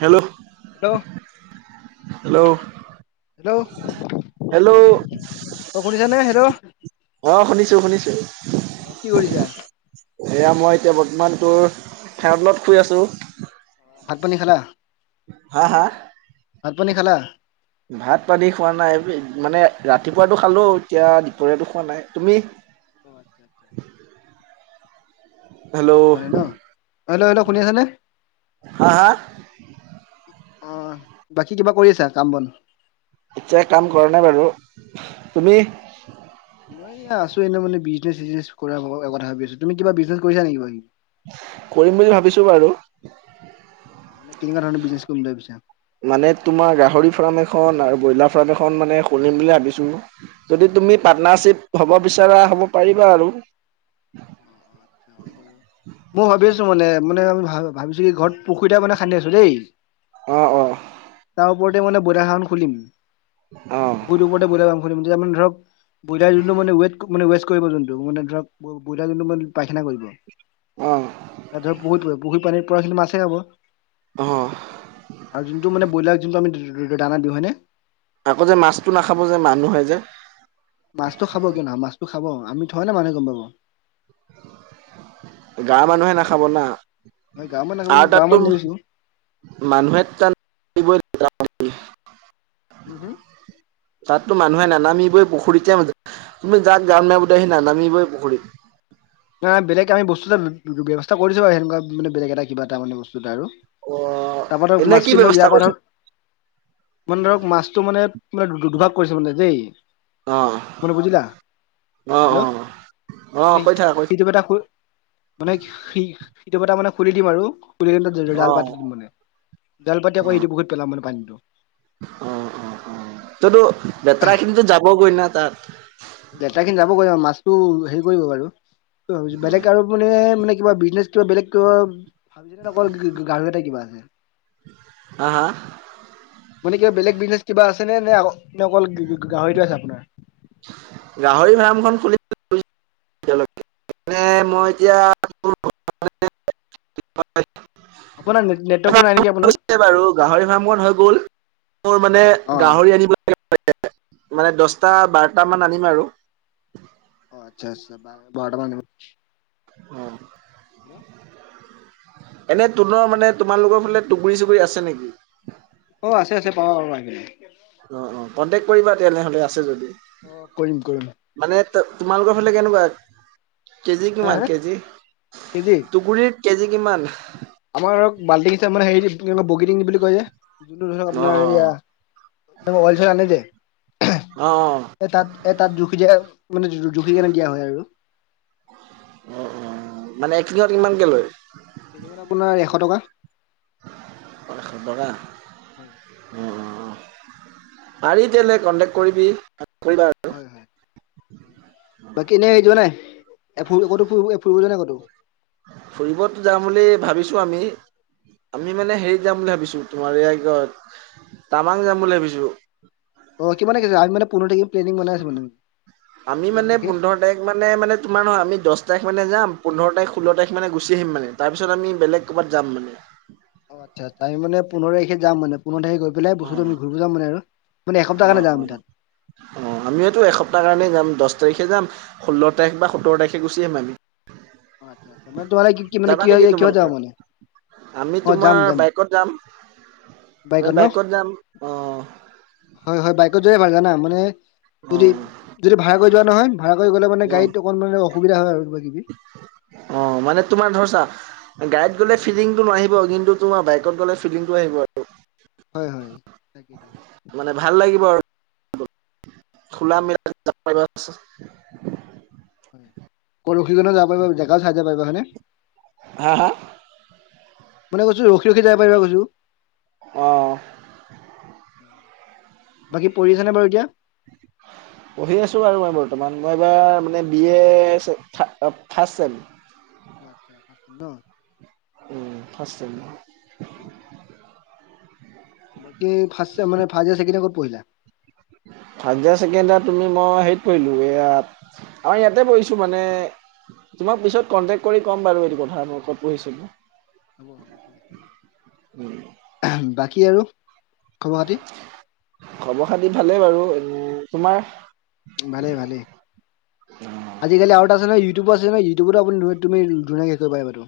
Hello hello hello hello, hello অ শুনিছানে hello অ শুনিছো শুনিছো। অ কি কৰিছা? এয়া মই এতিয়া বৰ্তমান তোৰ ফেনৰ তলত শুই আছোঁ। ভাত-পানী খালা? হা হা। ভাত-পানী খালা? ভাত-পানী খোৱা নাই, মানে ৰাতিপুৱাটো খালো এতিয়া দিপৰীয়াটো খোৱা নাই, তুমি? [inaudible] দুপৰীয়া হেল্ল' খোৱা নাই ন। হেল্ল' হেল্ল' শুনি আছানে? [unintelligible] অ বাকী কিবা কৰি আছা কাম-বন? এতিয়া কাম কৰা নাই বাৰু। তুমি? এইয়া আছো এনে মানে বিজনেছ-চিজনেছ কৰাৰ কথা ভাবি আছো। তুমি কিবা বিজনেছ কৰিছা নেকি? কৰিম বুলি ভাবিছো বাৰু। মানে কেনেকাধৰণৰ বিজনেছ কৰিম বুলি ভাবিছা? মানে তোমাৰ গাহৰি ফাৰ্ম এখন আৰু ব্ৰইলাৰ ফাৰ্ম এখন মানে খুলিম বুলি ভাবিছো। যদি অ তুমি আচ্ছা পাৰ্টনাৰশ্বিপ হ'ব বিচাৰা হ'ব পাৰিবা আৰু। অ অ আচ্ছা হয় বাৰু। মই ভাবি আছো মানে মানে ভা ভাবিছোঁ কি ঘৰত পুখুৰী এটা মানে খান্দি আছো দেই। অ অ তাৰ ওপৰতে মানে ব্ৰইলাৰফ্ৰাম খুলিম অ পুখুৰীটোৰ ওপৰতে ব্ৰইলাৰফ্ৰাম খুলিম। তেতিয়া মানে ধৰক ব্ৰইলাৰে যোনটো মানে ৱেট ৱেষ্ট কৰিব যোনটো মানে ধৰক ব্ৰইলাৰ যোনটো মানে পায়খানা কৰিব, অ ধৰক পুখুৰী পৰিব পুখুৰীৰ পানীত পৰা খিনি মাছে খাব। অ [inaudible] আৰু যোনটো মানে ব্ৰইলাৰ যোনটো যো যো আমি দানা দিওঁ হয়নে? আকৌ যে মাছটো নাখাব যে মানুহে যে। মাছটো খাব কিয় নাখাব মাছটো খাব আমি থৰি না মানুহে গম পাব। গাঁৱৰ মানুহে নাখাব না। গাঁৱৰ মানুহ আৰু গাঁৱৰ তাতো মানুহ দেখিছো মানুহে তাত [unintelligible] হুম হুম [unintelligible] মানুহে নানামিবই পুখুৰীতে, তুমি যাক জাল মাৰিব দিবা সি নানামিবই পুখুৰীত বেলেগ আমি বস্তু এটা ব্য ব্যৱস্থা কৰিছোঁ বাৰু সেনেকুৱা মানে বেলেগ এটা কিবা এটা মানে বস্তু এটা আৰু। অ তাৰপৰা ধৰক এনে কি মাছখিনি ধৰক ব্যৱস্থা ইয়াৰ পৰা কৰিছা ধৰক, মানে ধৰক মাছটো মানে তে দু দু দুভাগ কৰিছে মানে দেই। অ মানে বুজিলা অ অ হেল্ল' অ মানে কৈ থাকা কৈ সিটোপ এটা খোল মানে সিটোপ এটা মানে খুলি দিম আৰু। [unintelligible] থাকা। জাল অ পাতি দিম মানে জাল পাতি আকৌ অ ইটো পুখুৰীত পেলাম মানে পানীটো। অ অ অ ততো লেতেৰাখিনিটো যাবগৈ না তাত। লেতেৰাখিনি যাব গৈ মাছটো হেৰি কৰিব বাৰু বেলেগ আৰু মানে মানে কিবা বিজনেছ কিবা বেলেগ কিবা ভাবিলে হে অকল গ গ গাহৰি এটাই কিবা আছে। হা হা মানে কিবা বেলেগ বিজনেচ কিবা আছে নে, নে অকল গা গা গাহৰিটোৱে আছে আপোনাৰ। গাহৰি ফাৰ্মখন খুলিম বুলি ভাবিছো। [unintelligible] মানে মই এতিয়া [unintelligible] [inaudible] আপোনাৰ নে নে নেট নেটৱৰ্কটো নাই নেকি আপোনাৰ [unintelligible] বাৰু গাহৰি ফাৰ্মখন হৈ গ'ল মোৰ মানে অ গাহৰি আনিব লাগে মানে দশটা বাৰটামান আনিম আৰু। অ আচ্ছা আচ্ছা। বাৰটা মান আনিবা। অ এনে তোনৰ মানে তোমালোকৰ ফালে টুগুৰি-চুগুৰি আছে নেকি? অ আছে আছে পাবা পাবা। অ অ কণ্টেক্ট কৰিবা তেনেহলে আছে যদি। অ কৰিম কৰিম। ত তোমালোকৰ ফালে কেনেকুৱা, কেজি কিমান কেজি, কেজি দুুগুৰিত কেজি কিমান? বগীতিং বুলি কয় যে যোনটো ধৰক অ', আপোনাৰ অ', এয়া অইল [unintelligible] আনে যে অ', অ', তাত জুখি দিয়ে মানে জুখি কিনে দিয়া হয় আৰু। অ', অ' মানে [unintelligible] কিমানকে লয়? [unintelligible] আপোনাৰ এশ টকা। এশ টকা। [unintelligible] পাৰি [unintelligible] কণ্টেক্ট কৰিবি। কৰিবা আৰু হয়-হয় বাকি এনেই যোৱা নাই? এ ফুৰিব ক'তো ফুৰিব ফুৰিব লৈ নাই ক'তো। ফুৰিবতো যাম বুলি ভাবিছো আমি। আমি মানে হেৰিত যাম বুলি ভাবিছো তোমাৰ এয়া কি কই টাৱাং যাম বুলি ভাবিছো। অ' [unintelligible] আমি মানে পোন্ধৰ তাৰিখে প্লেনিং বনাই আছোঁ মানে। আমি মানে পোন্ধৰ তাৰিখ মানে-মানে তোমাৰ নহয় আমি দছ তাৰিখ [unintelligible] যাম পোন্ধৰ তাৰিখ ষোল্ল তাৰিখ মানে গুচি আহিম মান তাৰ পিছত আমি বেলেগ ক'বাত যাম মানে। অ' আচ্ছা [unintelligible] মানে পোন্ধৰ তাৰিখে যাম মানে পোন্ধৰ তাৰিখে গৈ পেলাই অ বস্তুটো আমি ঘূৰিব যাম মানে আৰু মানে এক সপ্তাহ কাৰণে যাম আমি তাত। আমিও টো এসপ্তাহ কাৰণে যাম দচ [unintelligible] তাৰিখে যাম ষোল্ল তাৰিখ বা সোতৰ তাৰিখে গুচি আহিম আমি। অ' আচ্ছ-আচ্ছা তোমালোকে কি কি মানে যাবা নেকি কিহত তোমালোকে যাবা মানে? আমি অ' জাম তোমাৰ জাম। বাইকত যাম আমি বাইকত ন যাম অ হয়-হয় বাই [unintelligible] মানে অ যদি-যদি ভাড়া কৰি যোৱা নহয় ভাড়া কৰি গ'লে মানে অ গাড়ীত অকন মানে অসুবিধা হয় আৰু কিবা কিবি। অ' মানে তোমাৰ ধৰ ছা গাড়ীত গ'লে উম, ফিলিংটো নাহিব কিন্তু তোমাৰ বাইকত গ'লে ফিলিংটো আহিব আৰু। হয়-হয় তাকে, তাকে। খুলা হয় মেলা। [unintelligible] ৰাখি কেনে যাব পাৰিবা জেগাও চাই যাব পাৰিবা হয় নে? হা হা? মানে কৈছো ৰখি ৰখি যাব পাৰিবা কৈছো। অ'। বাকী পঢ়ি আছনে বাৰু এতিয়া? পঢ়ি আছোঁ আৰু মই বৰ্তমান মই এইবাৰ মানে বি এ ফাৰ্ষ্ট ছেম। আচ্ছা [unintelligible] ছেম ন? উম, ফাষ্ট ছেম ন? [inaudible] বাকী ফাষ্ট ছেম মানে ফাষ্ট [unintelligible] কত পঢ়িলা? ফাষ্ট [unintelligible] তুমি মই হেৰিত পঢ়িলোঁ এইয়াত অ', ইয়াতে পঢ়িছোঁ মানে তোমাক পিছত কন্টেক কৰি ক'ম বাৰু এইটো কথা ক'ত পঢ়িছিলো উম, [unintelligible] বাকী আৰু? খবৰ খাতি খবৰ খাতি ভালেই বাৰু উম তোমাৰ? ভালেই-ভালেই আজিকালি আৰু এটা আছে নহয় ইউটিউব ইউতিউবত আপুনি তুমি ধুনীয়াকে হেৰি কৰিব পাৰি বাটো।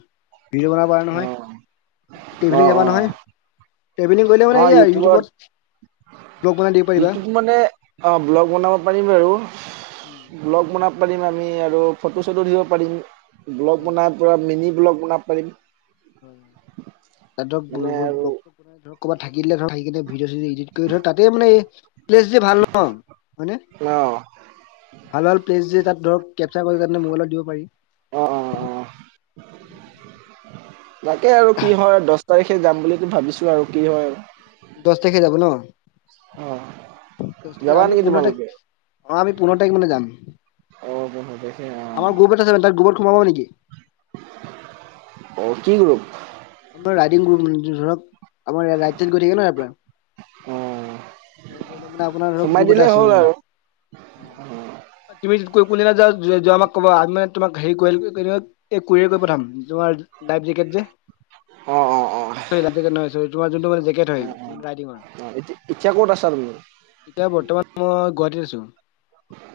ভিডঅ' বনাব পাৰা নহয়, অঁ ট্ৰাভেলিং অঁ যাবা নহয়। অঁ ট্ৰেভেলিং কৰিলে মানে এইয়া ইউটিউবত ব্লগ বনাই দিব পাৰিবা ইটোত মানে অ' ব্লগ বনাব পাৰিম বাৰু। উম ব্লগ বনাব পাৰিম আমি আৰু ফটো চটো দিব পাৰিম। ব্লগ হয় বনাই পৰা মিনি ব্লগ বনাব পাৰিম। [unintelligible] মানে আৰু ক'ৰবাত থাকিলে ধৰ থাকি কিনে ভিডিঅ চিডিঅ ইডিট কৰি ধৰ তাতে মানে প্লেচ যে ভাল ন হয়নে? অঁ ভাল ভাল প্লেছ যে তাত ধৰক কেপচাৰ কৰি কেনে মোবাইলত দিব পাৰি। অ অ অ তাকে আৰু কি হয় দশ তাৰিখে যাম বুলিটো ভাবিছো আৰু কি হয়। দশ তাৰিখে যাব ন? অ যাবা আমি নেকি পোন্ধ তাইখ তোমালোকে -অ, আমি পোন্ধৰ তাৰিখ মানে যাম। অ পোন্ধৰ তাৰিখে অ আমাৰ গ্ৰুপ এটা আছে মানে তাত গ্ৰুপত সোমাব নেকি? অ, কি গ্ৰুপ? আমাৰ ৰাইডিং গ্ৰুপ ধৰক। আমাৰ ইয়াত ৰাইদ চাইদ গৈ থাকে ন ইয়াৰ পৰা। অ [unintelligible] মানে আপোনাৰ ধৰক সোমাই গ্ৰুপ এটা দিলেই আছে। হ'ল আৰু অ, অ অ তুমি কো -কোনদিনা যা- যোৱা আমাক ক'বা মানে তোমাক হেৰি কু - কুৰি -কুৰিয়াৰ কৰি পঠাম। তোমাৰ লাইফ জেকেট যে। অ অ অ অ সৰী লাইফ জেকেট নহয় চৰি, তোমাৰ যোনটো মানে জেকেট অ হয় মানে ৰাইডিঙৰ। এতিয়া এতিয়া ক'ত আছা তুমি এতিয়া বৰ্তমান মই গুৱাহাটীত আছো।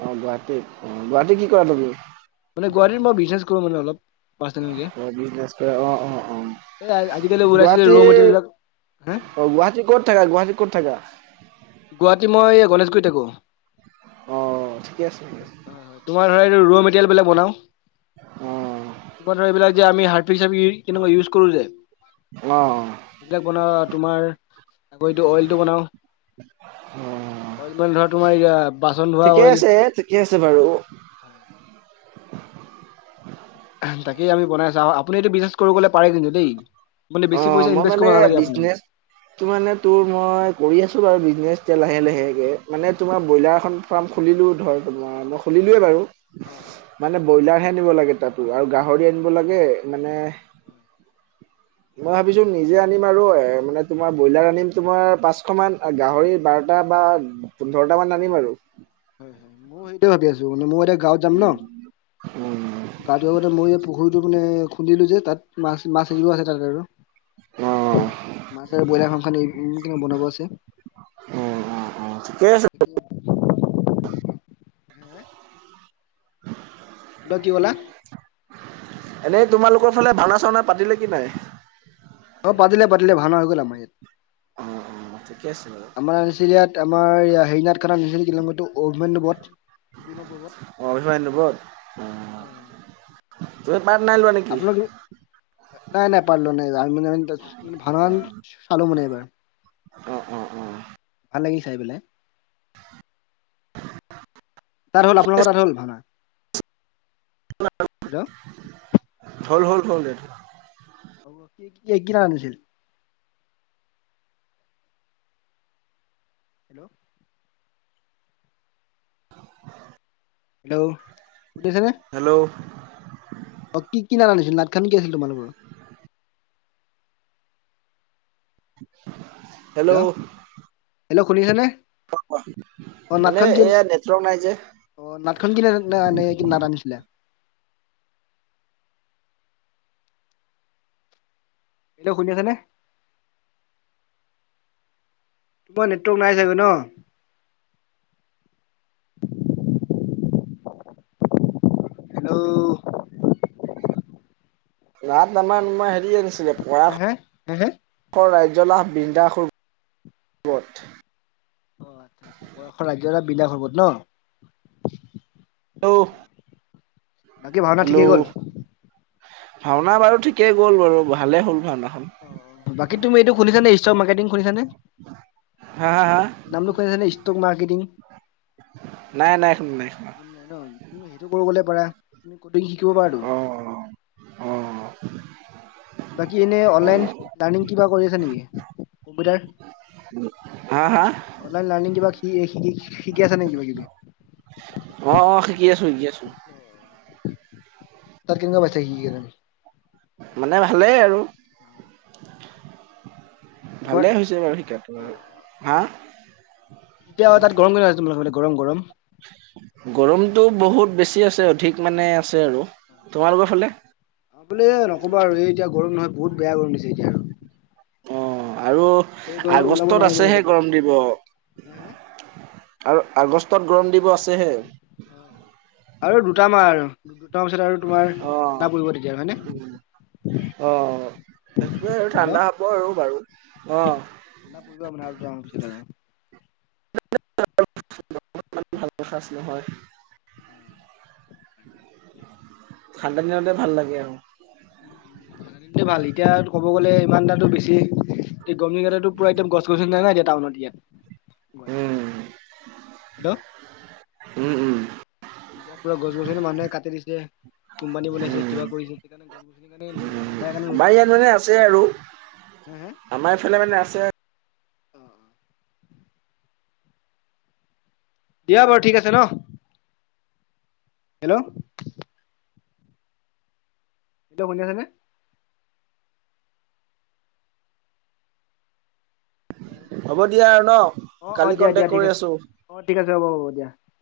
অ গুৱাহাটীত, অ, গুৱাহাটী কি কৰা তুমি? মানে গুৱাহাটিত মই বিজনেছ কৰো মানে অলপ। পাৰ্চনেলকে অ বিজনেচ কৰে অ, অ, এই আজিকালি অ, ওলাইছে যে ৰ' গুৱাহাটীৰ মেটেৰিয়েল বিলাক হা অ, গুৱাহাটীৰ ক'ত থাকা? গুৱাহাটীৰ ক'ত থাকা? গুৱাহাটী মই গণেশগুৰিত থাকো। অ ঠিকে আছে ঠিকে হয় হয় তোমাৰ ধৰা ৰ মেতেৰিয়েল বিলাক বনাও। আছে অ বনাও এইবিলাক যে আমি হাৰ্ড চাবি কিন্তু মই ইউচ কৰো যে। অ সেইবিলাক বনাও তোমাৰ তাকো এইটো অইলটো বনাও। অ অইল মানে ধৰা তোমাৰ এয়া বাচন ধোৱা ঠিকে অইল। আছে ঠিকে আছে বাৰু হয়। [unintelligible] তাকেই আমি বনাইছাও। আপুনি এইটো বিজনেছ কৰো ক'লে পাৰে কিন্তু দেই। মানে অ, বেছি পইচা মই ইনভেষ্ট মানে কৰিব নালাগে আপুনি বিজনেচ টো মানে তোৰ মই কৰি আছো বাৰু বিজনেচ। এতিয়া লাহে লাহেকে। মানে তোমাৰ ব্ৰইলাৰ এখন ফাৰ্ম খুলিলোঁ ধৰ তোমাৰ মই খুলিলোৱে বাৰু। অ অ মানে ব্ৰইলাৰহে আনিব লাগে তাতো আৰু গাহৰি আনিব লাগে মানে। মই ভাবিছো নিজে আনিম আৰু এ মানে তোমাৰ ব্ৰইলাৰ আনিম তোমাৰ পাঁচশ মান গাহৰি বাৰটা বা পোন্ধৰটামান আনিম আৰু হয় হয়। মই সেইটোৱে ভাবি আছোঁ। মানে মই এতিয়া গাঁৱত যাম ন। উম গাঁ ধোৱাৰ আগতে মই এই পুখুৰীটো মানে খুন্দিলো যে তাত মাছ -মাছ এৰিব আছে তাত আৰু। অ মাছ আৰু ব্ৰইলাৰ ফাৰ্ম খন উম। কিন্তু বনাব আছে। অ অ অ ঠিকে আছে। হে হেল্ল' কি কলা? এনেই তোমালোকৰ ফালে ভাওনা- চাওনা পাতিলে কি নাই? অ পাতিলে, পাতিলে ভাওনা হৈ গল আমাৰ ইয়াত। অ অ ঠিকে আছে বাৰু আমাৰ আচিল ইয়াত আমাৰ [unintelligible] অ অভিমাইন্দপত হয় হয়। অ। পাদ নাই লোৱা নেকি? আপোনালোক নাই, নাই পাৰলো নাই আমি [unintelligible] ভাল আ চালো মানে এইবাৰ অ', অ', অ', ভাল লাগিল চাই বোলে [inaudible] তাত হ'ল, আপোনালোকৰ তাত হল ভাওনা হেল্ল' হল -হল -হল দে কেকি নানছিল হেল্ল', হেল্ল', শুনিছেনে? হেল্ল', অ কি কি নাট আনিছিল নাট খান কি আছিল তোমালোকৰ হেল্ল', হেল্ল শুনিছেনে? [unintelligible] অ মানে নাটখন কি এয়া নেটৱৰ্ক নাই যে। অ নাটখন কিনেনে নাট আনিছিলে? হেল্ল' শুনি আছে নে? তোমাৰ নেটৱৰ্ক নাই চাগৈ ন। হেল্ল', ৰাত আমান মান হেৰি আনিছিলে হে হে পৰাখ ৰাইট জলাহ বৃন্দাসুৰ পুৰত অ আচ্ছা আচ্ছা পৰাশ ৰাজয় এটা বিনাশ হবত ন। [unintelligible] বাকী ভাওনা ঠিকেই গ'ল। হেল্ল' ভাওনা বাৰু ঠিকেই গ'ল বাৰু ভালেই হ'ল ভাওনা। অ বাকী তুমি এইটো খুুলিছানে ষ্ট খুনিছানে? হা হা নামটো কৈছানে ষ্টক মাৰ্কেটিং নাইন নাই ন তুমি সেইটো কৰিবলে পাৰা তুমি কদিং শিকিব পাৰাটো। [inaudible] অ'। অ', বাকী এনে অনলাইন লাৰ্ণিং কিবা কৰি আছে নেকি কম্পিউটাৰ। হা হা অলাইন লাৰ্ণিং শি এ শিকি শিকি আছা নেকি কিবা কিবি অ অ শিকি আছো শিকি আছো। তাত কেনেকা পাইছে সি কেনে মানে ভালেই আৰু। তোমাৰ ভালে হৈছে বাৰু শিকাটো, অ হা। এতিয়া তাত গৰম কেনে তোমালোকে গৰম গৰম। গৰমতটো বহুত বেছি আছে অধিক মানে আছে আৰু। তোমালোকৰ ফালে? বোলে নক'বা আৰু এই এতিয়া গৰম নহয় বহুত বেয়া গৰম দিছে এতিয়া আৰু। অ' আৰু এই গৰমত ওলাব আগষ্টত নোৱাৰি মানে আছেহে ক'তো আৰু। গৰম দিব। আৰু আগষ্টত গৰম দিৱস। আৰু দুটা মাহ আৰু দুটা পাছত আৰু তোমাৰ উম, ঠাণ্ডা পৰিব তেতিয়া হয় নে। অ সেইটোৱে আৰু ঠাণ্ডা হেল্ল' হ'ব আৰু বাৰু। [unintelligible] [unintelligible] খাইছিলোঁং হয়। অ [unintelligible] ঠাণ্ডা দিনতে ভাল লাগে আৰু। উ ঠাণ্ডা দিনতো এ ভাল এতিয়া ক'ব গ'লে ইমান দাটো বেছি। গমি গাতাতো পৰা একদম গছনি নাই নাই এতি টাউনত ইয়াত। গুৱাহাটী, উম, হেল্ল', উম উম। এতিয়া পুৰা গছ গছনি মানুহে কাটি দিছে। কোম্পানী বনাইছে উম, কিবা কৰিছে সেইকাৰণে গছ গছনি কাৰণে উম নাধাকাই কাৰণে আমাৰ ৰ'দটো দিছে ইয়াত বেছি মানে আহিছে। আছে আৰু হে হে? আমাৰ এইফালে মানে আছে। অ। দিয়া বাৰু ঠিক আছে ন। হেল্ল' এতিয়া শুনি আছে নে? হ'ব দিয়া আৰু ন অ অ কালি দিয়া দিয়া কন্টেক্ট ঠিক কৰি আছে আছোঁ। অ ঠিক আছে হ'ব হ'ব দিয়া।